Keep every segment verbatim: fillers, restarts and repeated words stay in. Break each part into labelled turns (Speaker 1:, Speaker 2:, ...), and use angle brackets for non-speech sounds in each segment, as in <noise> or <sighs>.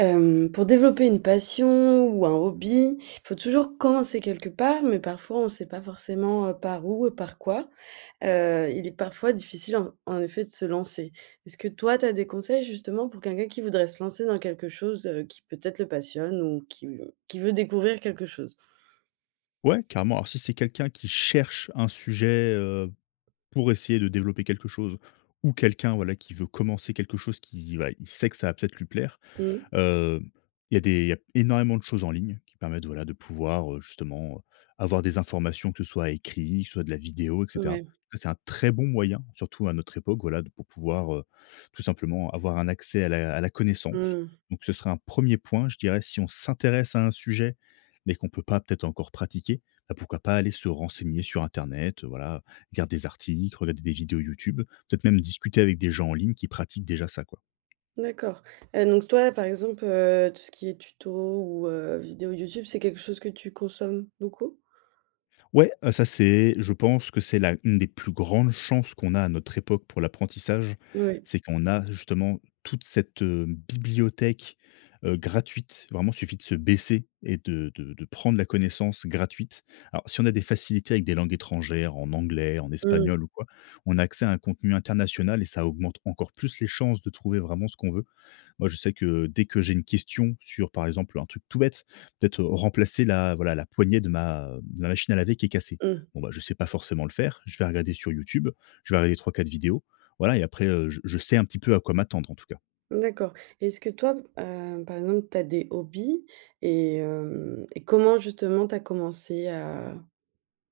Speaker 1: Hem, pour développer une passion ou un hobby, faut toujours commencer quelque part, mais parfois on sait pas forcément, heu, par où et par quoi. Heu, il est parfois difficile en en effet de se lancer. Est-ce que toi, tu as des conseils, justement, pour quelqu'un qui voudrait se lancer dans quelque chose, heu, qui peut-être le passionne ou qui qui veut découvrir quelque chose?
Speaker 2: Ouais, carrément. Alors si c'est quelqu'un qui cherche un sujet, heu, pour essayer de développer quelque chose ou quelqu'un, voilà, qui veut commencer quelque chose qui, bah, il sait que ça va peut-être lui plaire,
Speaker 1: Mmh.
Speaker 2: heu, il y a des il y a énormément de choses en ligne, qui permettent, voilà, de pouvoir, heu, justement, heu, avoir des informations que ce soit écrit, que ce soit de la vidéo, et cetera.
Speaker 1: Mouais.
Speaker 2: Ça c'est un très bon moyen, surtout à notre époque, voilà, d pour pouvoir, heu, tout simplement avoir un accès à la à la connaissance.
Speaker 1: Mmh.
Speaker 2: Donc, ce serait un premier point, je dirais, si on s'intéresse à un sujet, mais qu'on peut pas peut-être encore pratiquer, bah, pourquoi pas aller se renseigner sur internet, heu, voilà, heu, lire des articles, regarder des vidéos YouTube, peut-être même discuter avec des gens en ligne qui pratiquent déjà ça, quoi.
Speaker 1: D'accord, heu, donc, toi, par exemple, heu, tout ce qui est tuto ou, heu, vidéo YouTube, c'est quelque chose que tu consommes beaucoup?
Speaker 2: Ouais, heu, ça c'est je pense que c'est la une des plus grandes chances qu'on a à notre époque pour l'apprentissage,
Speaker 1: N ouais.
Speaker 2: c'est qu'on a, justement, toute cette, heu, bibliothèque, heu, gratuite, vraiment, suffit de se baisser et de de de prendre la connaissance gratuite. Alors, si on a des facilités avec des langues étrangères en anglais, en
Speaker 1: Mmh.
Speaker 2: espagnol ou quoi, on a accès à un contenu international et ça augmente encore plus les chances de trouver vraiment ce qu'on veut. Moi je sais que dès que j'ai une question sur, par exemple, un truc tout bête, peut-être remplacer la, voilà, la poignée de ma ma machine à laver qui est cassée,
Speaker 1: Mmh.
Speaker 2: bon bah, je sais pas forcément le faire, je vais regarder sur YouTube. Je vais regarder trois-quatre vidéos. Voilà et après, heu, je je sais un petit peu à quoi m'attendre, en tout cas.
Speaker 1: D'accord, et est-ce que toi, heu, par exemple, tu as des hobbies et hem et comment, justement, tu as commencé à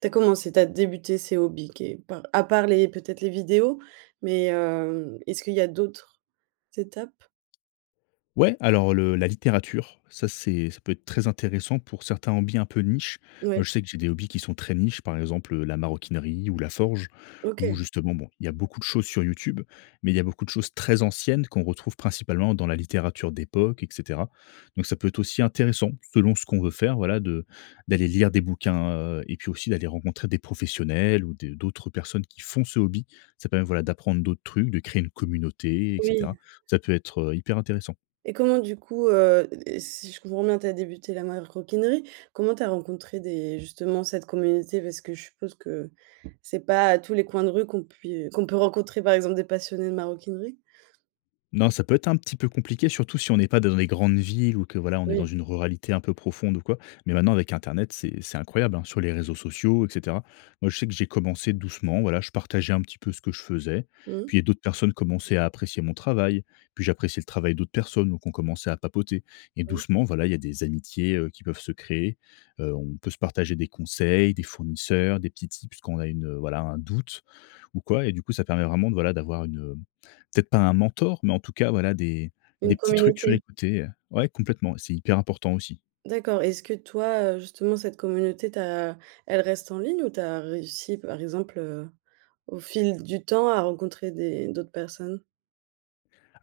Speaker 1: tu as commencé tu as débuté ces hobbies, que par à part les peut-être, les vidéos? Mais hem, est-ce qu'il y a d'autres étapes?
Speaker 2: Ouais, alors le la littérature, ça c'est ça peut être très intéressant pour certains hobbies un peu niche. Moi
Speaker 1: Ouais.
Speaker 2: je sais que j'ai des hobbies qui sont très niches, par exemple, heu, la maroquinerie ou la forge ou
Speaker 1: OK.
Speaker 2: justement, bon, il y a beaucoup de choses sur Youtube. Mais il y a beaucoup de choses très anciennes qu'on retrouve principalement dans la littérature d'époque et cetera. Donc ça peut être aussi intéressant, selon ce qu'on veut faire, voilà, de d'aller lire des bouquins, heu, et puis aussi d'aller rencontrer des professionnels ou des d'autres personnes qui font ce hobby. Ça permet, voilà, d'apprendre d'autres trucs, de créer une communauté, et
Speaker 1: Oui.
Speaker 2: cetera. Ça peut être, heu, hyper intéressant.
Speaker 1: Et comment, du coup, heu et et si je comprends bien tu as débuté la maroquinerie, comment tu as rencontré des justement cette communauté? Parce que je suppose que c'est pas à tous les coins de rue qu'on pui qu'on peut rencontrer, par exemple, des passionnés de maroquinerie?
Speaker 2: Non, ça peut être un petit peu compliqué, surtout si on est pas dans les grandes villes ou que voilà, on est dans
Speaker 1: Oui.
Speaker 2: une ruralité un peu profonde ou quoi, mais maintenant, avec Internet, c'est c'est incroyable hein sur les réseaux sociaux, et cetera. Moi, je sais que j'ai commencé doucement. Voilà, je partageais un petit peu ce que je faisais.
Speaker 1: Mmh.
Speaker 2: Puis, il y a d'autres personnes commençaient à apprécier mon travail. Puis, j'appréciais le travail d'autres personnes, donc on commençait à papoter et
Speaker 1: Mmh.
Speaker 2: doucement, voilà, il y a des amitiés, heu, qui peuvent se créer. Heu, on peut se partager des conseils, des fournisseurs, des petits tips quand on a une, heu, voilà, un doute ou quoi, et du coup, ça permet vraiment de voilà, d'avoir une, hem, peut-être pas un mentor, mais en tout cas, voilà, des
Speaker 1: Une
Speaker 2: des petits trucs sur le
Speaker 1: communauté.
Speaker 2: coté, heu ouais complètement, c'est hyper important aussi.
Speaker 1: D'accord, est-ce que toi, heu, justement cette communauté, tu as elle reste en ligne ou tu as réussi par exemple, heu, au fil du temps à rencontrer des d'autres personnes?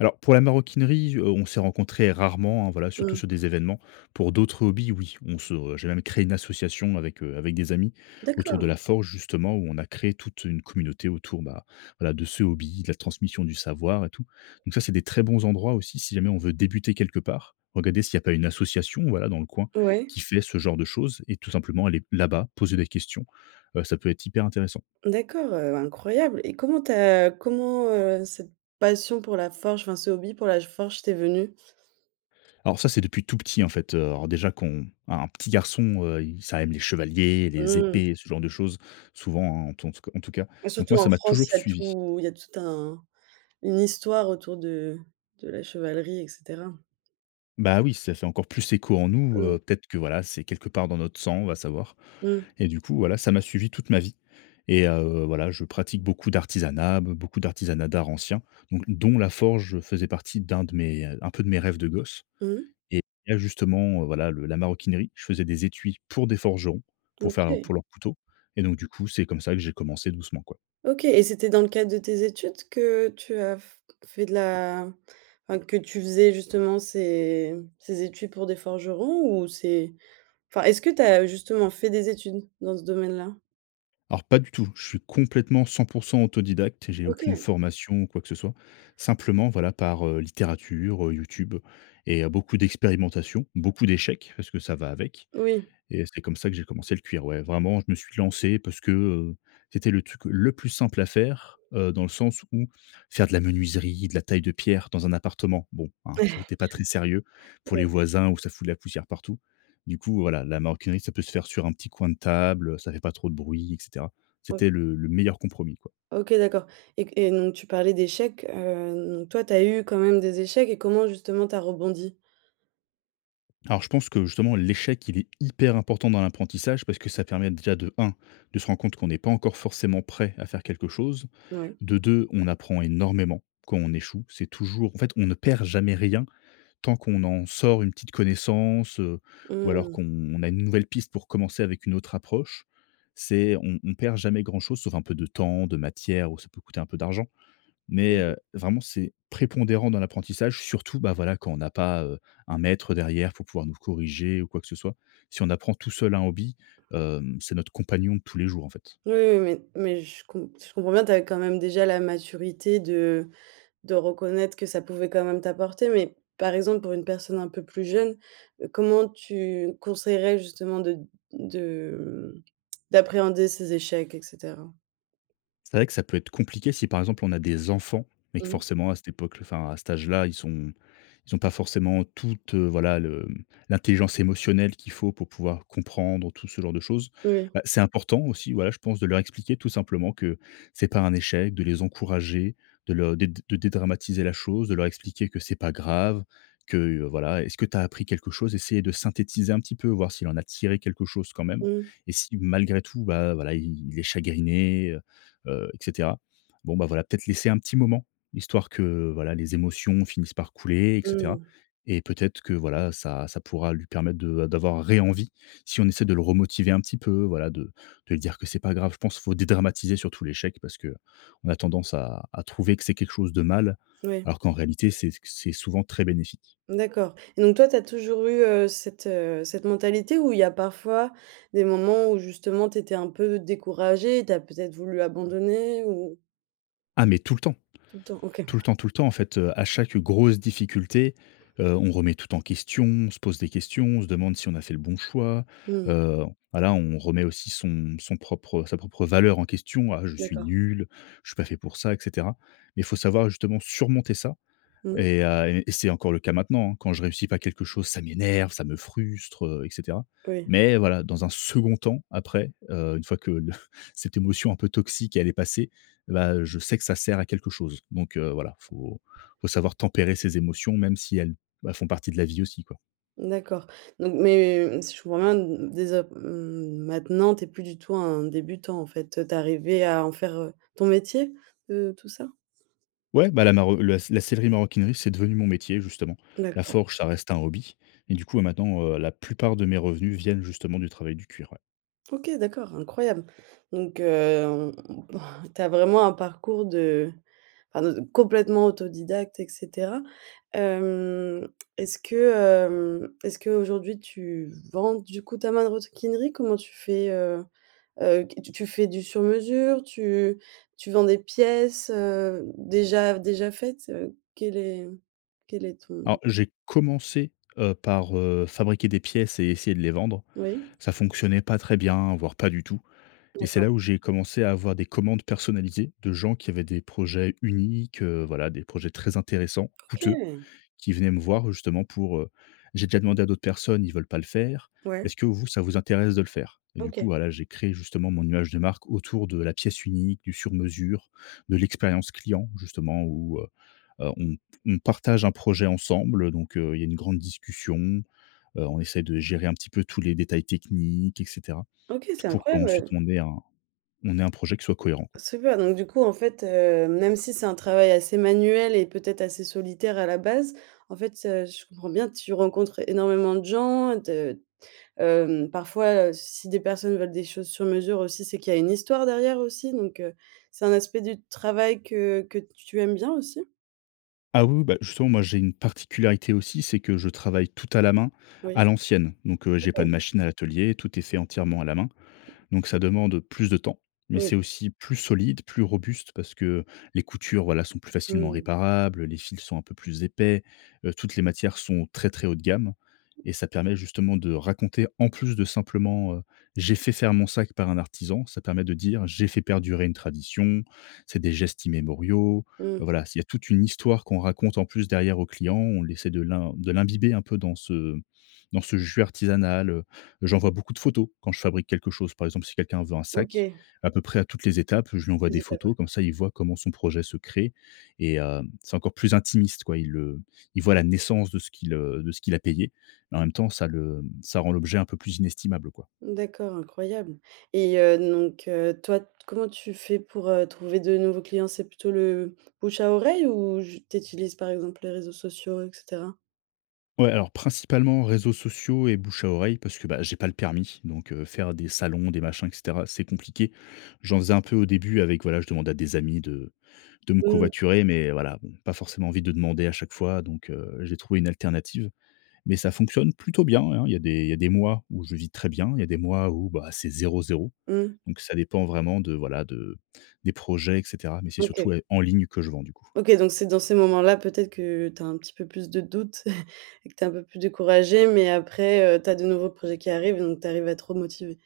Speaker 2: Alors pour la maroquinerie, heu, on s'est rencontré rarement hein voilà surtout
Speaker 1: Mmh.
Speaker 2: sur des événements pour d'autres hobbies oui on se j'ai même créé une association avec, heu, avec des amis autour de
Speaker 1: D'accord!
Speaker 2: la forge justement où on a créé toute une communauté autour bah voila de ce hobby, de la transmission du savoir et tout, donc ça, c'est des très bons endroits aussi si jamais on veut débuter quelque part. Regarder s'il y a pas une association, voilà, dans le coin
Speaker 1: Ouais.
Speaker 2: qui fait ce genre de choses et tout simplement aller là-bas poser des questions. Heu, ça peut être hyper intéressant.
Speaker 1: D'accord, heu, incroyable, et comment tu as comment, heu, cette passion pour la forge, enfin ce hobby pour la g forge, t'est venu?
Speaker 2: Alors ça c'est depuis tout petit en fait, heu, alors déjà qu'on un un petit garçon, heu, il ça aime les chevaliers les
Speaker 1: Mmh.
Speaker 2: épées ce genre de choses souvent hein en tout en tout c en tout cas
Speaker 1: Et
Speaker 2: donc
Speaker 1: surtout
Speaker 2: moi
Speaker 1: en
Speaker 2: ça m'a
Speaker 1: France,
Speaker 2: toujours
Speaker 1: il y a
Speaker 2: suivi.
Speaker 1: tout il y a tout un une histoire autour de de la chevalerie, et cetera.
Speaker 2: Bah oui ça fait encore plus écho en nous,
Speaker 1: Mmh.
Speaker 2: heu, peut-être que voilà c'est quelque part dans notre sang va savoir
Speaker 1: Mmh.
Speaker 2: et du coup voilà ça m'a suivi toute ma vie, et heu, voilà, je pratique beaucoup d'artisanat, be beaucoup d'artisanat d'art ancien, don dont la forge faisait partie un de mes, heu, un peu de mes rêves de gosse,
Speaker 1: Mmh.
Speaker 2: et la justement, heu, voilà, le la maroquinerie, je faisais des étuis pour des forgerons,
Speaker 1: Mmh
Speaker 2: pour faire
Speaker 1: OK.
Speaker 2: pour leur couteau et donc du coup c'est comme ça que j'ai commencé doucement quoi.
Speaker 1: OK! Et c'était dans le cadre de tes études que tu as f fait de la enfin que tu faisais justement ces ces études pour des forgerons ou c'est? Enfin est-ce que tu as justement fait des études dans ce domaine-là?
Speaker 2: Alors pas du tout. Je suis complètement cent pour cent autodidacte et j'ai aucune
Speaker 1: OK!
Speaker 2: formation ou quoi que ce soit simplement voilà par, heu, littérature, heu, YouTube et heu, beaucoup d'expérimentations, beaucoup d'échecs parce que ça va avec
Speaker 1: Oui.
Speaker 2: et c'est comme ça que j'ai commencé le cuir. Ouais vraiment, je me suis lancé parce que, heu, c'était le truc le plus simple à faire, heu, dans le sens où faire de la menuiserie, de la taille de pierre dans un appartement. Bon hein, c c'était
Speaker 1: <chuckles>
Speaker 2: pas très sérieux pour les
Speaker 1: Ouais.
Speaker 2: voisins où ça fout de la poussière partout. Du coup, voilà, la maroquinerie, ça peut se faire sur un petit coin de table, heu, ça fait pas trop de bruit, et cetera.
Speaker 1: Ouais.
Speaker 2: C'était le le meilleur compromis, quoi.
Speaker 1: OK d'accord, et qu et donc tu parlais d'échecs, hem, toi tu as eu quand même des échecs et comment justement tu as rebondi?
Speaker 2: Alors je pense que justement l'échec il est hyper important dans l'apprentissage parce que ça permet déjà de un, de se rendre compte qu'on est pas encore forcément prêt à faire quelque chose.
Speaker 1: Ouais.
Speaker 2: De deux on apprend énormément quand on échoue. C'est toujours en fait, on ne perd jamais rien tant qu'on en sort une petite connaissance, heu, ou alors
Speaker 1: Mmh.
Speaker 2: qu'on on a une nouvelle piste pour commencer avec une autre approche. C'est on on perd jamais grand chose sauf un peu de temps, de matière ou ça peut coûter un peu d'argent, mais
Speaker 1: Mmh mh.
Speaker 2: heu, vraiment, c'est prépondérant dans l'apprentissage, surtout bah voila quand on n'a pas, heu, un maître derrière pour pouvoir nous corriger ou quoi que ce soit. Si on apprend tout seul un hobby, hem, c'est notre compagnon de tous les jours en fait.
Speaker 1: Oui, oui, oui, mais je com je comprends bien, tu as quand même déjà la maturité de de reconnaître que ça pouvait quand même t'apporter, mais par exemple pour une personne un peu plus jeune, heu, comment tu conseillerais justement de de mmh <tsk> d'appréhender ces échecs, et cetera?
Speaker 2: C'est vrai que ça peut être compliqué si par exemple on a des enfants mais que
Speaker 1: Mmh.
Speaker 2: forcément à cette époque l enfin à cet âge-là ils sont ils ont pas forcément toutes, voilà le, mmh l'intelligence émotionnelle qu'il faut pour pouvoir comprendre tout ce genre de choses.
Speaker 1: Oui, oui.
Speaker 2: Heu, c'est important aussi voilà je pense de leur expliquer tout simplement que c'est pas un échec de les encourager de le dé de dédramatiser la chose de leur expliquer que c'est pas grave. Que voilà est-ce que tu as appris quelque chose essayer de synthétiser un petit peu voir s'il en a tiré quelque chose quand même
Speaker 1: Mmh.
Speaker 2: et si malgré tout bah voilà i i il est chagriné, heu heu, et cetera bon bah voilà peut-être laisser un petit moment histoire que voilà les émotions finissent par couler et cetera,
Speaker 1: Mmh.
Speaker 2: et peut-être que voilà ça ça pourra lui permettre de a d'avoir ré-envie si on essaie de le remotiver un petit peu voilà de de dire que c'est pas grave. Je pense il faut dédramatiser surtout l'échec parce que on a tendance à à trouver que c'est quelque chose de mal
Speaker 1: Oui.
Speaker 2: alors qu'en réalité c'est qu c'est souvent très bénéfique.
Speaker 1: D'accord, et donc toi tu as toujours eu, heu, cette, heu, cette mentalité où il y a parfois des moments où justement tu étais un peu découragé, tu as peut-être voulu abandonner ou?
Speaker 2: Ah, mais tout le temps,
Speaker 1: Tout le temps OK.
Speaker 2: tout le temps, tout le temps en fait, heu, à chaque grosse difficulté, heu, on remet tout en question, on se pose des questions, on se demande si on a fait le bon choix.
Speaker 1: Mmh.
Speaker 2: Heu, voilà, on remet aussi son son propre, heu, sa propre valeur en question. «Ah je suis
Speaker 1: D'accord.
Speaker 2: nul, je suis pas fait pour ça», et cetera, mais faut savoir justement surmonter ça
Speaker 1: Mmh.
Speaker 2: et heu, et c'est encore le cas maintenant hein. Quand je réussis pas quelque chose, ça m'énerve, ça me frustre, heu, et cetera,
Speaker 1: Oui.
Speaker 2: mais voilà, dans un second temps après, heu, une fois que le <chuckles> cette émotion un peu toxique, elle est passée, bah je sais que ça sert à quelque chose, donc heu, voilà, faut, faut savoir tempérer ses émotions, même si elles bah font partie de la vie aussi quoi.
Speaker 1: D'accord, donc mais hem, si je comprends bien d d des a m maintenant tu es plus du tout un débutant en fait, toi tu es arrivé à en faire ton métier, heu, tout ça?
Speaker 2: Ouais bah la maro le s la sellerie maroquinerie c'est devenu mon métier justement. La
Speaker 1: D'accord.
Speaker 2: forge ça reste un hobby et du coup, bah maintenant, heu, la plupart de mes revenus viennent justement du travail du cuir ouais.
Speaker 1: OK d'accord incroyable! Donc hem, <sighs> tu as vraiment un parcours de enfin, de complètement autodidacte et cetera. Hem, est-ce que hem, est-ce qu'aujourd'hui tu vends du coup ta manrosquinerie? Comment tu fais, heu heu, qu tu fais du sur mesure? Tu tu vends des pièces, heu, déjà déjà faites, heu, quel est quel est ton
Speaker 2: Alors, j'ai commencé, heu, par, heu, fabriquer des pièces et essayer de les vendre.
Speaker 1: Oui.
Speaker 2: Ça fonctionnait pas très bien, voire pas du tout et c'est
Speaker 1: D'accord.
Speaker 2: là où j'ai commencé à avoir des commandes personnalisées de gens qui avaient des projets uniques, heu, voilà, des projets très intéressants, coûteux,
Speaker 1: OK!
Speaker 2: qui venaient me voir justement pour, heu: «J'ai déjà demandé à d'autres personnes, ils veulent pas le faire,
Speaker 1: Ouais.
Speaker 2: est-ce que vous ça vous intéresse de le faire?» et du coup,
Speaker 1: OK.
Speaker 2: voilà, j'ai créé justement mon image de marque autour de la pièce unique, du sur mesure, de l'expérience client, justement où, heu heu, on p on partage un projet ensemble donc heu, il y a une grande discussion, heu, on essaie de gérer un petit peu tous les détails techniques et cetera.
Speaker 1: OK.
Speaker 2: T
Speaker 1: C'est
Speaker 2: pour
Speaker 1: incroyable
Speaker 2: qu'ensuite
Speaker 1: heu
Speaker 2: on ait un on ait un projet qui soit cohérent quoi.
Speaker 1: Super! Donc du coup, en fait, heu, même si c'est un travail assez manuel et peut-être assez solitaire à la base, en fait, heu, si je comprends bien, tu rencontres énormément de gens de hem, parfois, heu, si des personnes veulent des choses sur mesure aussi, c'est qu'il y a une histoire derrière aussi, donc heu, c'est un aspect du travail que que tu aimes bien aussi?
Speaker 2: Ah oui, oui bah justement moi, j'ai une particularité aussi, c'est que je travaille tout à la main,
Speaker 1: Oui,
Speaker 2: à l'ancienne, donc heu, j'ai pas de
Speaker 1: OK.
Speaker 2: machine à l'atelier, tout est fait entièrement à la main, donc ça demande plus de temps, mais c'est
Speaker 1: Oui.
Speaker 2: aussi plus solide, plus robuste parce que les coutures voila sont plus facilement
Speaker 1: Mmh.
Speaker 2: réparables, les fils sont un peu plus épais. Heu, toutes les matières sont très, très haut de gamme et ça permet justement de raconter, en plus de simplement, heu: «J'ai fait faire mon sac par un artisan», ça permet de dire: «J'ai fait perdurer une tradition, c'est des gestes immémoriaux». Heu
Speaker 1: Mmh.
Speaker 2: voilà, c'est il y a toute une histoire qu'on raconte en plus derrière aux clients, on essaie de l'im de l'imbiber un peu dans ce dans ce jus artisanal, heu, j'envoie beaucoup de photos quand je fabrique quelque chose. Par exemple, si quelqu'un veut un sac
Speaker 1: OK.
Speaker 2: à peu près à toutes les étapes, je lui envoie
Speaker 1: Des
Speaker 2: des photos
Speaker 1: éthanols.
Speaker 2: comme ça, il voit comment son projet se crée et heu, c'est encore plus intimiste quoi. Il le il voit la naissance de ce qu'il, heu, de ce qu'il a payé. Et en même temps, ça le mmh, ça rend l'objet un peu plus inestimable quoi.
Speaker 1: D'accord, incroyable et heu, donc heu, toi t comment tu fais pour, heu, trouver de nouveaux clients, c'est plutôt le bouche à oreille ou j tu utilises par exemple les réseaux sociaux et cetera?
Speaker 2: Ouais, alors principalement réseaux sociaux et bouche à oreille parce que bah, j'ai pas le permis, donc heu, faire des salons, des machins et cetera, c'est compliqué. J'en faisais un peu au début avec voilà, je demandais à des amis de de me
Speaker 1: Mmh.
Speaker 2: covoiturer mais voilà, bon pas forcément envie de demander à chaque fois, donc heu, j'ai trouvé une alternative, mais ça fonctionne plutôt bien, hein. Il y a des, il y a des mois où je vis très bien. Il y a des mois où bah, c'est zéro-zéro,
Speaker 1: Mmh.
Speaker 2: donc ça dépend vraiment de voilà de des projets et cetera, mais c'est
Speaker 1: OK.
Speaker 2: surtout ouais en ligne que je vends du coup.
Speaker 1: OK donc c'est dans ces moments-là peut-être que tu as un petit peu plus de doutes <chuckles> et que tu es un peu plus découragée, mais après, heu, tu as de nouveaux projets qui arrivent, donc tu arrives à te remotiver.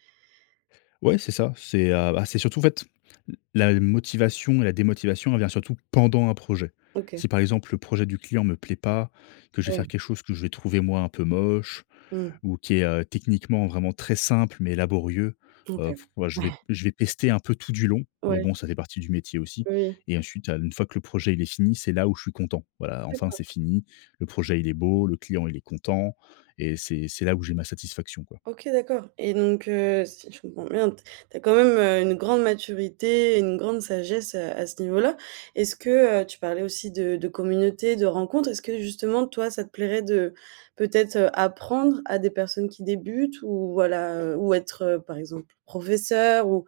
Speaker 2: Ouais, c'est ça, c'est, heu, ah c'est surtout en fait l la motivation et la démotivation elle vient surtout pendant un projet.
Speaker 1: OK.
Speaker 2: Si par exemple le projet du client me plaît pas, que je vais
Speaker 1: Ouais.
Speaker 2: faire quelque chose que je vais trouver moi un peu moche
Speaker 1: Mmh.
Speaker 2: ou qui est, heu, techniquement vraiment très simple mais laborieux,
Speaker 1: OK.
Speaker 2: heu, je vais
Speaker 1: <chuckles>
Speaker 2: je vais pester un peu tout du long mais
Speaker 1: Ouais.
Speaker 2: bon ça fait partie du métier aussi
Speaker 1: Oui.
Speaker 2: et ensuite, heu, une fois que le projet il est fini, c'est là où je suis content. Voilà, enfin,
Speaker 1: D'accord.
Speaker 2: c'est fini. Le projet, il est beau, le client il est content et c'est c'est là où j'ai ma satisfaction quoi.
Speaker 1: OK d'accord et donc heu, si je comprends bien t tu as quand même, heu, une grande maturité, une grande sagesse, heu, à ce niveau-là. Est-ce que tu parlais aussi de de communauté, de rencontres, est-ce que justement toi ça te plairait de peut-être, heu, apprendre à des personnes qui débutent ou voilà, heu, ou être, heu, par exemple professeur, ou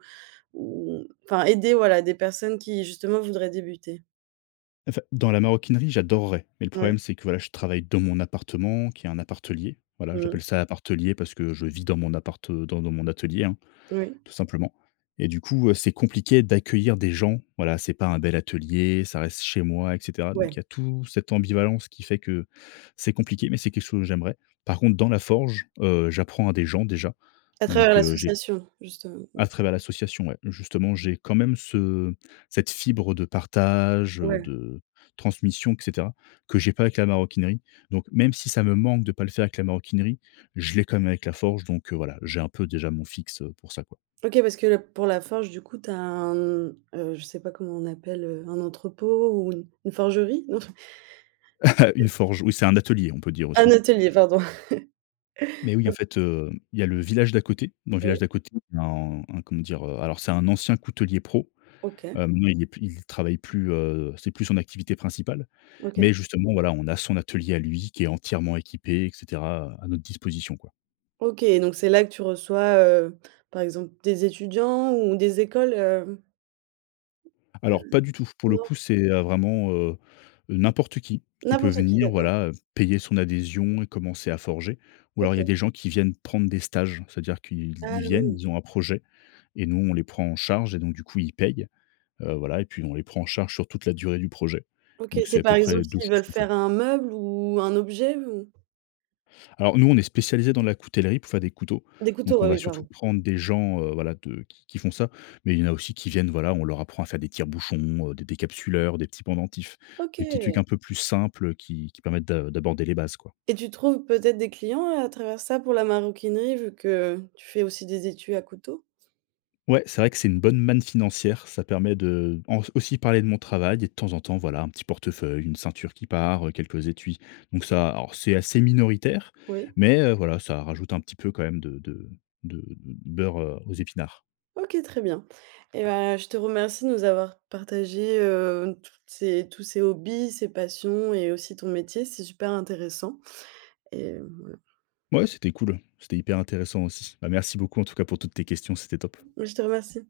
Speaker 1: ou enfin, aider voilà des personnes qui justement voudraient débuter?
Speaker 2: En fait, dans la maroquinerie, j'adorerais, mais le
Speaker 1: Ouais.
Speaker 2: problème, c'est que, voilà, je travaille dans mon appartement qui est un appartelier. Voilà,
Speaker 1: Mmh.
Speaker 2: j'appelle ça l'appartelier parce que je vis dans mon appart, heu, dans dans mon atelier, hein,
Speaker 1: Oui.
Speaker 2: tout simplement. Et du coup, heu, c'est compliqué d'accueillir des gens. Voilà, c'est pas un bel atelier, ça reste chez moi et cetera. Donc,
Speaker 1: Ouais.
Speaker 2: il y a tout cette ambivalence qui fait que c'est compliqué, mais c'est quelque chose que j'aimerais. Par contre, dans la forge, heu, j'apprends à des gens déjà.
Speaker 1: À travers
Speaker 2: Donc, heu, j'ai
Speaker 1: l'association, justement? Mmh.
Speaker 2: À travers l'association, ouais, justement, j'ai quand même ce cette fibre de partage, heu,
Speaker 1: Ouais.
Speaker 2: de transmission et cetera que j'ai pas avec la maroquinerie. Donc, même si ça me manque de pas le faire avec la maroquinerie, je l'ai quand même avec la forge. Donc, heu, voilà, j'ai un peu déjà mon fixe, heu, pour ça, quoi.
Speaker 1: OK, parce que l pour la forge, du coup, tu as un, mmh, heu je sais pas comment on appelle, heu, un entrepôt ou une une forgerie? Non? <chuckles>
Speaker 2: <chuckles>
Speaker 1: He
Speaker 2: Une forge, oui, c'est un atelier, on peut dire
Speaker 1: Un
Speaker 2: aussi.
Speaker 1: atelier, pardon. <chuckles>
Speaker 2: Mais oui,
Speaker 1: O
Speaker 2: en fait, heu, il y a le village d'à côté, dans le village
Speaker 1: Ouais.
Speaker 2: d'à côté, en un comment dire? Heu, alors c'est un ancien coutelier pro,
Speaker 1: OK.
Speaker 2: heu, maintenant, il est plus il travaille plus, heu, c'est plus son activité principale.
Speaker 1: OK.
Speaker 2: Mais justement, voilà, on a son atelier à lui qui est entièrement équipé, et cetera, heu, à notre disposition, quoi.
Speaker 1: OK donc c'est là que tu reçois, heu, par exemple des étudiants ou des écoles, hem? Mmh
Speaker 2: Alors
Speaker 1: mh.
Speaker 2: pas du tout. Pour le
Speaker 1: Non.
Speaker 2: coup, c'est, heu, vraiment, heu, n'importe qui, qui peut
Speaker 1: N'importe qui,
Speaker 2: venir,
Speaker 1: d'accord.
Speaker 2: voilà, payer son adhésion et commencer à forger. Ou alors, il y a
Speaker 1: OK.
Speaker 2: des gens qui viennent prendre des stages, c'est-à-dire qu'ils
Speaker 1: Ah,
Speaker 2: ils viennent,
Speaker 1: oui.
Speaker 2: ils ont un projet et nous, on les prend en charge et donc du coup, ils payent. Heu, voilà et puis, on les prend en charge sur toute la durée du projet.
Speaker 1: OK,
Speaker 2: Donc, c'est
Speaker 1: c'est
Speaker 2: à
Speaker 1: par
Speaker 2: peu
Speaker 1: exemple,
Speaker 2: près deux
Speaker 1: s'ils
Speaker 2: choses
Speaker 1: veulent
Speaker 2: qu'on fait.
Speaker 1: faire un meuble ou un objet ou
Speaker 2: Alors nous on est spécialisés dans la coutellerie, pour faire des couteaux.
Speaker 1: Des couteaux,
Speaker 2: Donc on
Speaker 1: bah,
Speaker 2: va
Speaker 1: oui
Speaker 2: surtout
Speaker 1: pardon.
Speaker 2: prendre des gens, heu, voilà, de qui qui font ça, mais il y en a aussi qui viennent, voilà, on leur apprend à faire des tire-bouchons, des décapsuleurs, des petits pendentifs. Des petits trucs un
Speaker 1: OK.
Speaker 2: peu plus simples, heu, qui qui permettent d'a d'aborder les bases quoi.
Speaker 1: Et tu trouves peut-être des clients à travers ça pour la maroquinerie? Vu que tu fais aussi des étuis à couteaux.
Speaker 2: Ouais c'est vrai que c'est une bonne manne financière, ça permet de en aussi parler de mon travail et de temps en temps, voilà, un petit portefeuille, une ceinture qui part, quelques étuis. Donc ça, alors c'est assez minoritaire
Speaker 1: Oui.
Speaker 2: mais, heu, voilà ça rajoute un petit peu quand même de de de beurre aux épinards.
Speaker 1: OK très bien et ben, je te remercie de nous avoir partagé, heu, toutes ces tous ces hobbies, ces passions et aussi ton métier, c'est super intéressant. Et mmh
Speaker 2: Ouais c'était cool. C'était hyper intéressant aussi. Bah, merci beaucoup en tout cas pour toutes tes questions, c'était top.
Speaker 1: Je te remercie.